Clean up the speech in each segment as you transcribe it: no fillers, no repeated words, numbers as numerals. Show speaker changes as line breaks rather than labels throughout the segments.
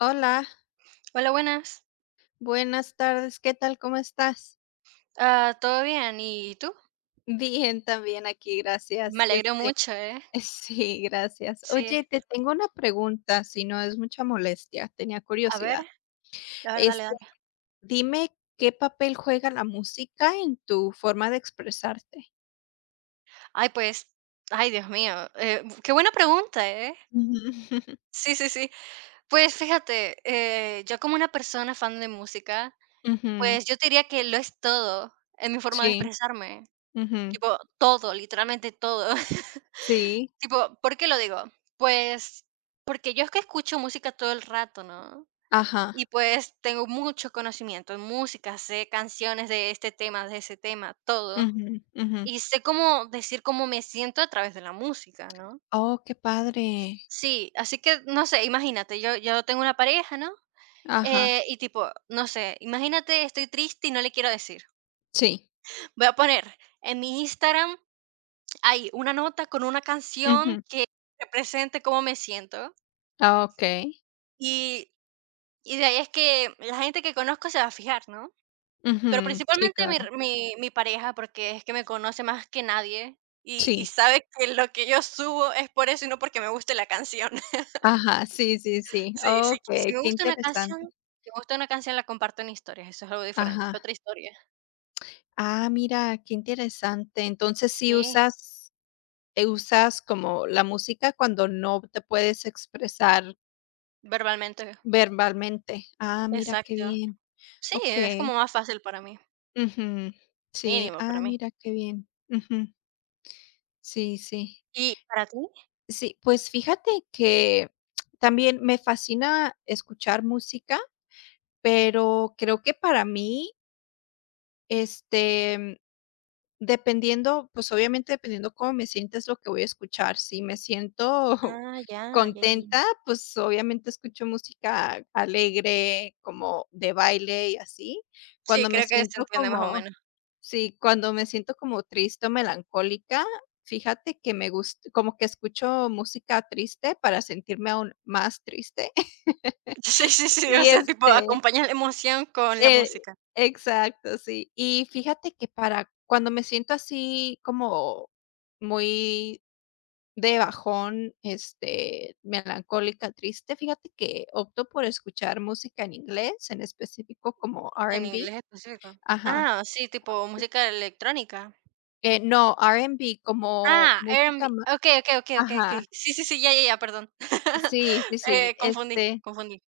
Hola,
Hola, buenas.
buenas tardes, ¿qué tal? ¿Cómo estás?
Ah, ¿todo bien? ¿Y tú?
Bien, también aquí,
Me
gracias. Es
alegro mucho, ¿eh?
Sí, gracias.
Sí.
Oye, te tengo una pregunta, si no es mucha molestia, tenía
A ver,
curiosidad.
a ver, dale,
Este,
dale.
dime qué papel juega la música en tu forma de expresarte.
Ay, pues, ay, Dios mío. Qué buena pregunta, ¿eh?
Ujú.
Sí, sí, sí. Pues fíjate, yo como una persona fan de música,
Ujú.
pues yo te diría que lo es todo en mi forma de
Sí,
expresarme.
ujú.
Tipo, todo, literalmente todo.
Sí,
Tipo, ¿por qué lo digo? Pues porque yo es que escucho música todo el rato, ¿no? Y
ajá.
pues tengo mucho conocimiento en música, sé canciones de este tema, de ese tema, todo.
Ujú, ujú.
Y sé cómo decir cómo me siento a través de la música, ¿no?
Oh, qué padre.
Sí, así que no sé, imagínate, yo tengo una pareja, ¿no?
Ajá,
Y tipo, no sé, imagínate, estoy triste y no le quiero decir.
sí.
Voy a poner en mi Instagram hay una nota con una canción
Ujú.
que represente cómo me siento.
Ah, okey.
Y, y de ahí es que la gente que conozco se va a fijar, ¿no? Pero
Ujú. Sí,
principalmente mi
claro.
mi mi pareja, porque es que me conoce más que nadie y
Sí.
sabe que lo que yo subo es por eso y no porque me guste la canción.
Ajá, sí, sí, sí.
Sí, sí, si
Okey,
me
qué
gusta una canción
interesante.
si me gusta una canción, la comparto en historias, eso es algo diferente,
Ajá.
es otra historia.
Ah, mira, qué interesante. Entonces, si
Sí,
usas como la música cuando no te puedes expresar
verbalmente,
verbalmente. Ah, mira, qué
exacto.
bien.
Sí, es
Okey.
como más fácil para mí,
Ujú. Sí.
mínimo para
Ah,
mí.
mira, qué bien. Ujú. Sí, sí.
¿Y para ti?
Sí, pues fíjate que también me fascina escuchar música, pero creo que para mí, este Dependiendo, pues, obviamente, dependiendo cómo me sienta, es lo que voy a escuchar. Si me siento
Ah, ya, ya, ya, ya.
contenta, pues, obviamente, escucho música alegre, como de baile y así.
Sí,
Cuando me
creo que se
siento
entiende más o
como
menos.
sí, cuando me siento como triste o melancólica, fíjate que me gusta, como que escucho música triste para sentirme aún más triste.
Sí, sí, sí, o
Y,
sea, tipo, acompañas la emoción con la
eh,
música.
exacto, sí. Y fíjate que para cuando me siento así como muy de bajón, melancólica, triste, fíjate que opto por escuchar música en inglés, en específico como R
En
and B.
inglés específico.
Ajá.
Ah, sí, tipo música electrónica.
No, R and B como
Ah, R&B.
música ma
Okey, okey, okey, okey, okey.
ajá.
Sí, sí, sí, ya, ya, ya, perdón.
Sí, sí, sí.
Confundí, confundí.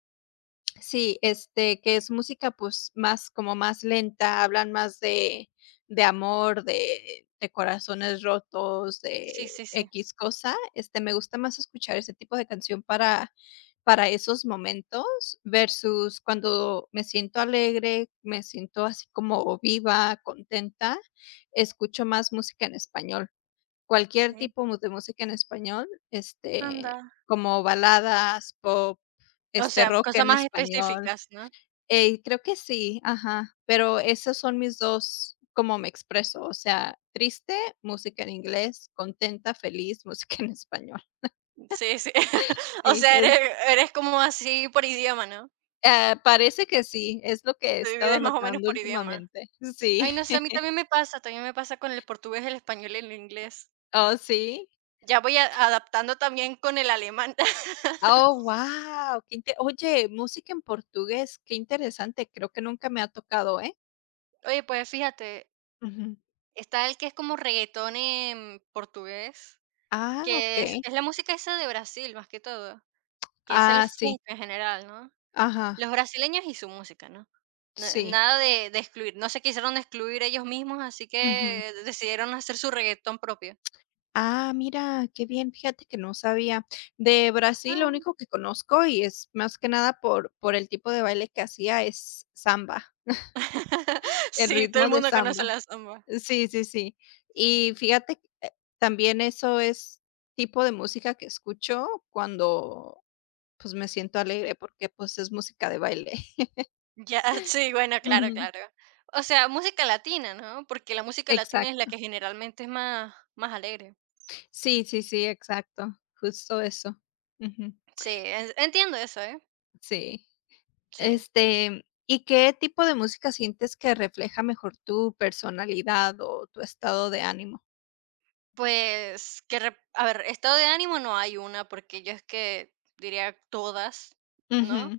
Sí, que es música, pues, más como más lenta, hablan más de amor, de corazones rotos,
Sí,
de
sí, sí,
x cosa, me gusta más escuchar ese tipo de canción para esos momentos, versus cuando me siento alegre, me siento así como viva, contenta, escucho más música en español. Cualquier
sí.
tipo mu de música en español,
Anda.
como baladas, pop,
O sea,
rock
cosas
en
más
español.
específicas, ¿no?
Ey, creo que sí, ajá, pero esos son mis 2 como me expreso, o sea, triste, música en inglés, contenta, feliz, música en español.
Sí, sí. O
Sí,
sea, eres como así por idioma, ¿no?
parece que sí, es lo que he
Te
estado
divides más o menos
notando
por idioma.
últimamente. Sí.
Ay, no sé, a mí también me pasa con el portugués, el español y el inglés.
Oh, ¿sí?
Ya voy a adaptando también con el alemán.
Oh, wow. Oye, música en portugués, qué interesante, creo que nunca me ha tocado, ¿eh?
Oye, pues fíjate.
Ujú.
Está el que es como reguetón en portugués,
Ah,
que
okey.
es la música esa de Brasil, más que todo, que es el
Ah, sí.
funk en general, ¿no?
Ajá.
Los brasileños y su música, ¿no? Na
Sí.
Nada de excluir, no se quisieron excluir ellos mismos, así
Ujú.
que decidieron hacer su reguetón propio.
Ah, mira, qué bien, fíjate que no sabía. De Brasil, lo
Ah.
único que conozco, y es más que nada por el tipo de baile que hacía, es samba, el
Sí, todo el
ritmo de
mundo conoce
samba.
la samba.
Sí, sí, sí. Y fíjate, que, también eso es tipo de música que escucho cuando, pues, me siento alegre, porque, pues, es música de baile.
Ya, sí, bueno, claro,
Ujú.
claro. O sea, música latina, ¿no? Porque la música latina es la
Exacto.
que generalmente es más alegre.
Sí, sí, sí, exacto. Justo eso. Ujú.
Sí, en entiendo eso, ¿eh?
Sí.
Sí.
¿Y qué tipo de música sientes que refleja mejor tu personalidad o tu estado de ánimo?
Pues, que rep a ver, estado de ánimo no hay una, porque yo es que diría todas,
Ujú,
¿no?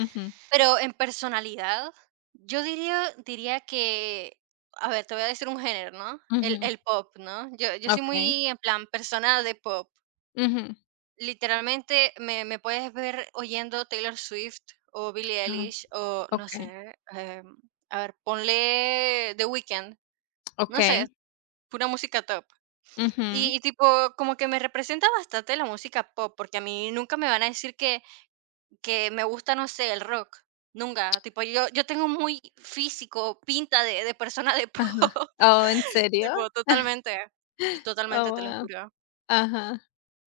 ujú,
Pero en personalidad, yo diría que, a ver, te voy a decir un género, ¿no?
ujú.
El pop, ¿no? Yo soy
Okey.
muy, en plan, persona de pop.
Ujú.
Literalmente, me puedes ver oyendo Taylor Swift o Billie
Ah,
Eilish o, no
okey,
sé, a ver, ponle The Weeknd, no sé,
okey.
pura música top.
Ujú.
Y tipo, como que me representa bastante la música pop, porque a mí nunca me van a decir que me gusta, no sé, el rock, nunca. Tipo, yo tengo muy físico, pinta de persona de pop,
Ajá. Oh, ¿en serio?
tipo, totalmente,
Oh,
totalmente, te lo
guau.
juro.
Ajá.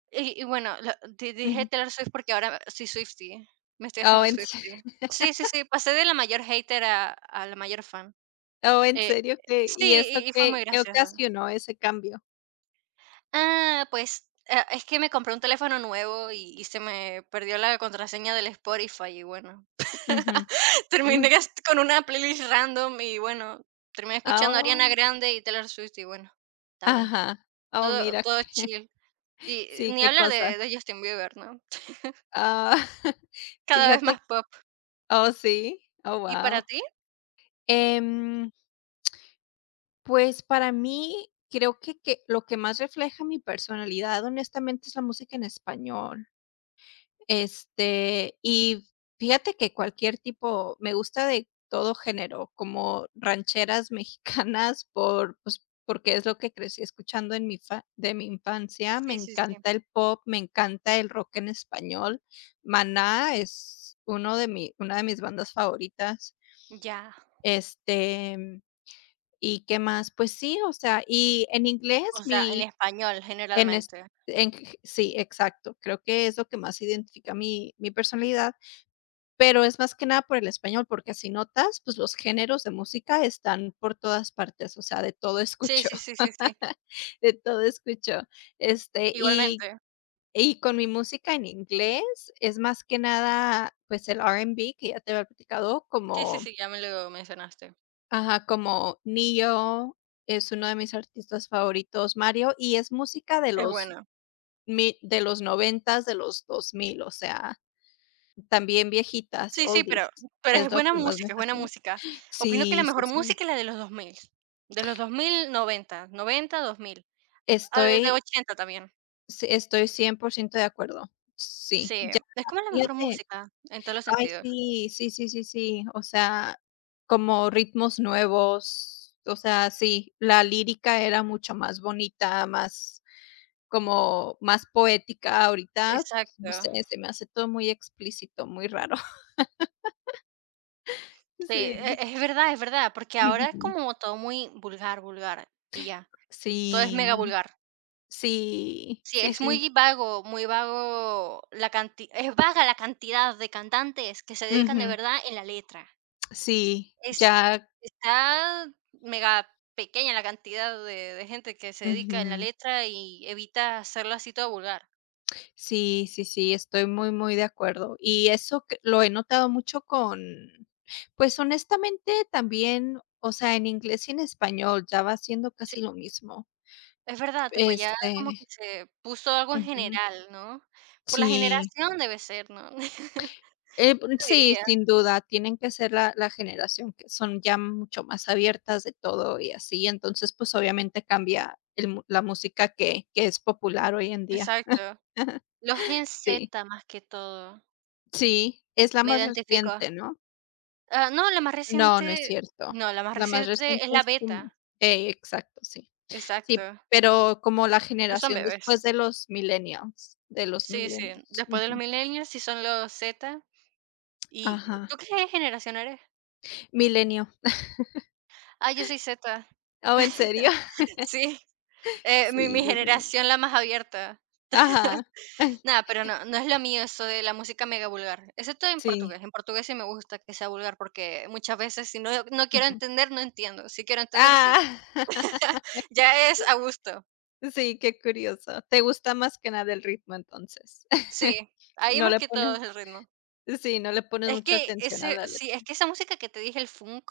Y bueno, lo di dije
Ujú.
Taylor Swift porque ahora soy Swiftie, me estoy
Oh,
haciendo
¿en se
Swiftie. Sí, sí, sí, pasé de la mayor hater a la mayor fan.
oh, en
Eh,
serio? ¿Qué
sí,
y eso
y fue
qué
muy
qué
gracioso.
ocasionó ese cambio?
Es que me compré un teléfono nuevo y se me perdió la contraseña del Spotify y bueno,
Ujú. Mm.
terminé gast con una playlist random y bueno, terminé escuchando a Ariana
Oh.
Grande y Taylor Swift y bueno, está bueno.
Ajá. Oh, mira,
Todo chill. Y
sí,
ni
qué
hablar
cosa.
de Justin Bieber, ¿no?
Ah,
Cada vez
fíjate.
más pop.
Oh, sí. Oh,
¿Y para
wow.
ti?
Em, pues, para mí, creo que lo que más refleja mi personalidad, honestamente, es la música en español. Y fíjate que cualquier tipo me gusta de todo género, como rancheras mexicanas pues, porque es lo que crecí escuchando en mi fa de mi infancia. Me
Sí, sí, sí.
encanta el pop, me encanta el rock en español. Maná es uno de mi una de mis bandas favoritas.
Ya.
Este, ¿Y qué más? Pues sí, o sea, y en inglés
O sea, en
mi
español
en es
generalmente.
en sí, exacto. Creo que es lo que más identifica mi personalidad. Pero es más que nada por el español, porque si notas, pues, los géneros de música están por todas partes, o sea, de todo
Sí,
escucho,
sí, sí, sí, sí.
de todo escucho. Este, y
Igualmente.
y con mi música en inglés es más que nada, pues, el R&B, que ya te había platicado,
Sí, sí,
como
sí, ya me lo mencionaste.
ajá, como ne es uno de mis artistas favoritos, Mario, y es música de
Es
los
bueno.
mi de los noventas, de los dos mil, o sea, también viejitas,
Sí, sí,
oldies,
pero
es
es
lo
buena
que más me
música, es buena
fascina.
música. Opino que la
Sí, sí,
mejor
sí.
música es la de los 2000, de los 2000, 90, 90, 2000, ah, de
Estoy
80 también.
sí, estoy 100% de acuerdo. Sí,
Sí,
ya,
es como la mejor
fíjate.
música en todos los
Ay,
sentidos.
sí, sí, sí, sí, sí, o sea, como ritmos nuevos, o sea, sí, la lírica era mucho más bonita, más como más poética, ahorita, pues, no
Exacto.
sé, se me hace todo muy explícito, muy raro.
Sí,
Sí.
es verdad, porque ahora es
Ujú.
como todo muy vulgar, vulgar y ya, todo es mega
Sí,
vulgar.
sí,
Sí,
sí,
es
sí.
muy vago la canti es vaga la cantidad de cantantes que se dedican de
Ujú.
verdad en la letra.
Sí,
Es
ya.
Está mega pequeña la cantidad de gente que se dedica en la
Ujú.
letra y evita hacerlo así todo vulgar.
Sí, sí, sí, estoy muy, muy de acuerdo. Y eso que lo he notado mucho con, pues, honestamente también, o sea, en inglés y en español ya va siendo
Sí,
casi lo mismo.
es verdad, tipo, ya como
Este,
que se puso algo en
ujú,
general, ¿no? Por la
sí,
generación debe ser, ¿no?
sí,
diría.
sin duda, tienen que ser la generación que son ya mucho más abiertas de todo y así, entonces, pues, obviamente cambia el mu la música que es popular hoy en día.
Exacto. Los Gen
Sí,
Z más que todo,
sí, es la
me
más
identifico.
reciente, ¿no?
Ah, no, la más
No, no es
reciente
cierto.
no, la más
La más
reciente
reciente
es la
es
beta,
como exacto, sí. Sí,
exacto,
pero como la
no son
generación
bebés.
después de los millennials, de los
Sí, sí,
millennials.
después de los
Ujú.
millennials sí son los Z. ¿Y tú
Ajá.
qué generación eres?
Milenio.
Ah, yo soy Z.
Oh, ¿en serio?
Sí,
Sí,
mi
yo sé.
generación la más abierta.
Ajá.
Nada, pero no, no es lo mío eso de la música mega vulgar, excepto en
Sí.
portugués. En portugués sí me gusta que sea vulgar porque muchas veces si no, no quiero
Ujú.
entender, no entiendo. Si quiero entender, sí.
Ah,
Ya es a gusto.
sí, qué curioso. Te gusta más que nada el ritmo, entonces.
Sí, ahí
No
más
le
que todo
pones
es el ritmo.
sí, no le pones
Es
mucha
que
atención a
ese
la
sí,
letra.
es que esa música que te dije, el funk,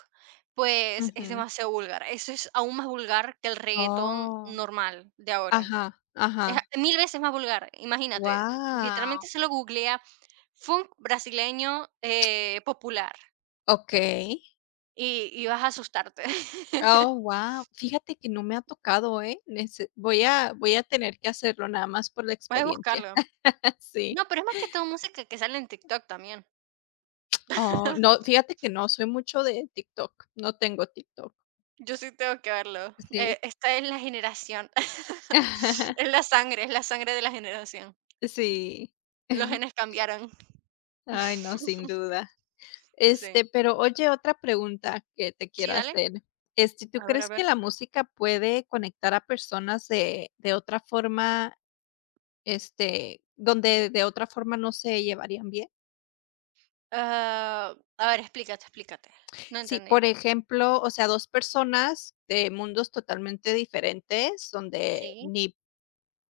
pues es
Ujú.
demasiado vulgar. Eso es aún más vulgar que el reggaetón
Oh.
normal de ahora.
Ajá,
Es a
ajá.
mil veces más vulgar, imagínate,
Wow.
literalmente se lo googlea funk brasileño, popular
Okey.
y vas a asustarte.
Oh, guau. Fíjate que no me ha tocado, ¿eh? Nece voy a voy a tener que hacerlo nada más por la
Puedes
experiencia.
buscarlo.
Sí.
No, pero es más que todo música que sale en TikTok también.
Oh, no, fíjate que no soy mucho de TikTok. No tengo TikTok.
Yo sí tengo que verlo.
Sí.
Está en la generación. Es la sangre de la generación.
Sí.
Los genes cambiaron.
Ay, no, sin duda.
Sí.
Pero oye, otra pregunta que te quiero
Sí, dale.
hacer. ¿Tú
A ver, a
crees que
ver.
la música puede conectar a personas de otra forma, donde de otra forma no se llevarían bien?
Ah, a ver, explícate, explícate. No
Sí,
entendía.
por ejemplo, o sea, 2 personas de mundos totalmente diferentes, donde
Sí.
ni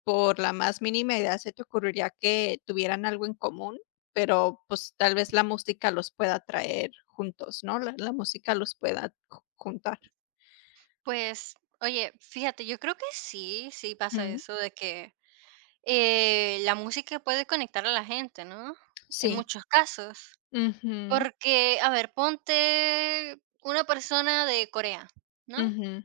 por la más mínima idea se te ocurriría que tuvieran algo en común, pero, pues, tal vez la música los pueda traer juntos, ¿no? La música los pueda ju juntar.
Pues, oye, fíjate, yo creo que sí, sí pasa
Ujú.
eso de que la música puede conectar a la gente, ¿no? En
Sí.
muchos casos.
Ujú,
Porque, a ver, ponte una persona de Corea, ¿no?
ujú.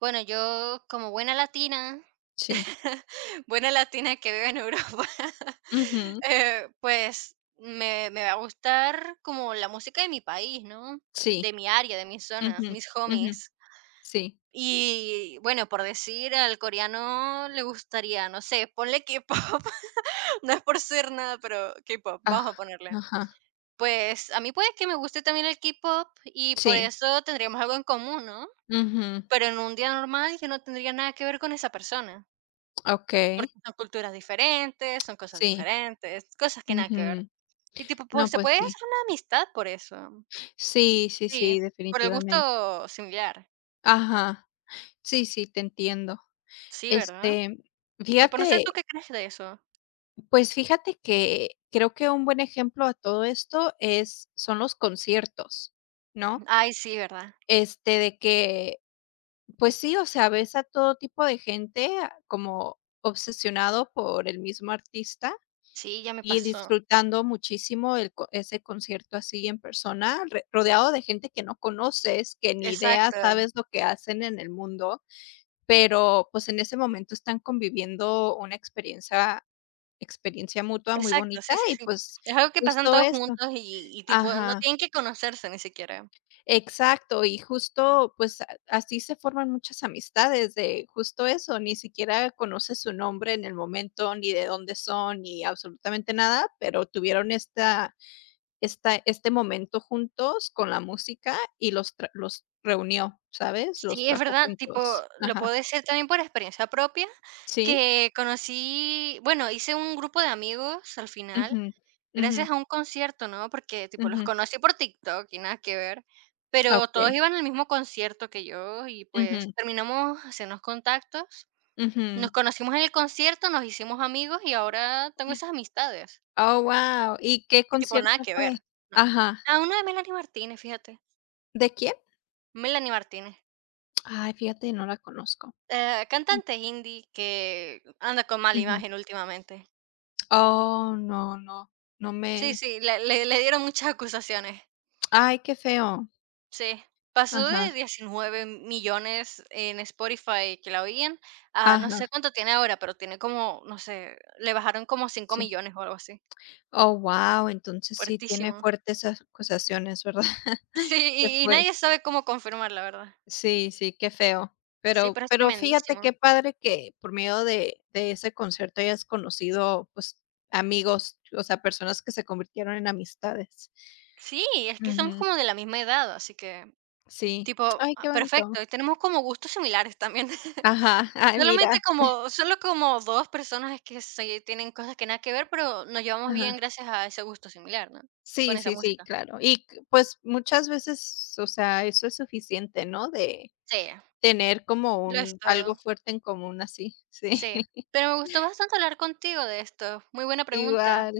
Bueno, yo como buena latina,
Sí.
buena latina que vive en Europa,
Ujú.
me va a gustar como la música de mi país, ¿no?
Sí.
De mi área, de mi zona,
Ujú,
mis
ujú.
homies.
Sí.
Y bueno, por decir, al coreano le gustaría, no sé, ponle K-pop, no es por ser nada, pero K-pop,
Ah,
vamos a ponerle.
ajá.
Pues a mí puede que me guste también el K-pop y por
Sí.
eso tendríamos algo en común, ¿no?
Ujú.
Pero en un día normal yo no tendría nada que ver con esa persona,
Okey.
porque son culturas diferentes, son cosas
Sí.
diferentes, cosas que nada que ver.
Ujú.
Y tipo,
No,
pues se
pues
puede
sí.
hacer una amistad por eso.
Sí, sí,
Sí,
sí,
por el
definitivamente.
gusto similar.
Ajá. Sí, sí, te entiendo.
Sí, ¿verdad?
Este,
Tipo, no sé
fíjate,
tú qué crees de eso.
pues fíjate que creo que un buen ejemplo a todo esto es son los conciertos, ¿no?
Ay, sí, ¿verdad?
De que, pues sí, o sea, ves a todo tipo de gente como obsesionado por el mismo artista
Sí, ya me
y
pasó.
disfrutando muchísimo el co ese concierto así en persona, re rodeado de gente que no conoces, que ni idea
Exacto,
sabes lo que hacen en el mundo. Pero, pues, en ese momento están conviviendo una experiencia mutua muy
exacto,
bonita
sí, sí,
y,
sí.
pues,
Es algo que pasan
justo
todos
esto
juntos y tipo, no
ajá,
tienen que conocerse ni siquiera.
exacto. Y justo, pues, a así se forman muchas amistades de justo eso, ni siquiera conoces su nombre en el momento, ni de dónde son, ni absolutamente nada, pero tuvieron esta esta este momento juntos con la música y los reunió, ¿sabes? Los
Sí, es
trajo
verdad, tipo,
juntos.
lo
Ajá.
puedo decir también por experiencia propia,
Sí.
que conocí, bueno, hice un grupo de amigos al
Ujú,
final,
ujú.
gracias a un concierto, ¿no? Porque tipo, los
Ujú.
conocí por TikTok y nada que ver, pero todos
Okay.
iban al mismo concierto que yo y pues
Ujú,
terminamos haciendo contactos,
ujú.
nos conocimos en el concierto, nos hicimos amigos y ahora tengo esas amistades.
Oh, wow. ¿Y qué
Y tipo, nada
concierto
que
fue?
ver. na-
Ajá.
Ah, una de Melanie Martínez, fíjate.
¿De quién?
Melanie Martínez.
Ay, fíjate, no la conozco. Mm,
Cantante indie que anda con mala
ujú.
imagen últimamente.
Oh, no, no, no
Sí,
me
sí, le dieron muchas acusaciones.
ay, qué feo.
Sí. Pasó
Ajá,
de 19 millones en Spotify que la oían a no sé
ajá,
cuánto tiene ahora, pero tiene como, no sé, le bajaron como cinco
sí.
millones o algo así.
Oh, wow. Entonces sí tiene
Fuertísimo.
fuertes acusaciones, ¿verdad?
Sí,
Que
y
fue
nadie sabe cómo confirmar, la verdad.
Sí, sí, qué feo.
Sí,
Pero
pero es
pero fíjate
tremendísimo.
qué padre que por medio de ese concierto hayas conocido, pues, amigos, o sea, personas que se convirtieron en amistades.
Sí, es que somos
Ujú,
como de la misma edad, así que
sí.
tipo,
Ay,
ah,
qué bonito.
perfecto, y tenemos como gustos similares también.
Ajá, ay,
Solamente
mira.
como Solo como 2 personas es que se tienen cosas que nada que ver, pero nos llevamos
Ajá.
bien gracias a ese gusto similar, ¿no?
Sí,
Con esa
sí, sí,
música.
claro. Y c pues, muchas veces, o sea, eso es suficiente, ¿no? De
Sí,
tener como
lo es
un algo
todo.
fuerte en común así, sí.
Sí. Pero me gustó bastante hablar contigo de esto. Muy buena pregunta.
Igual.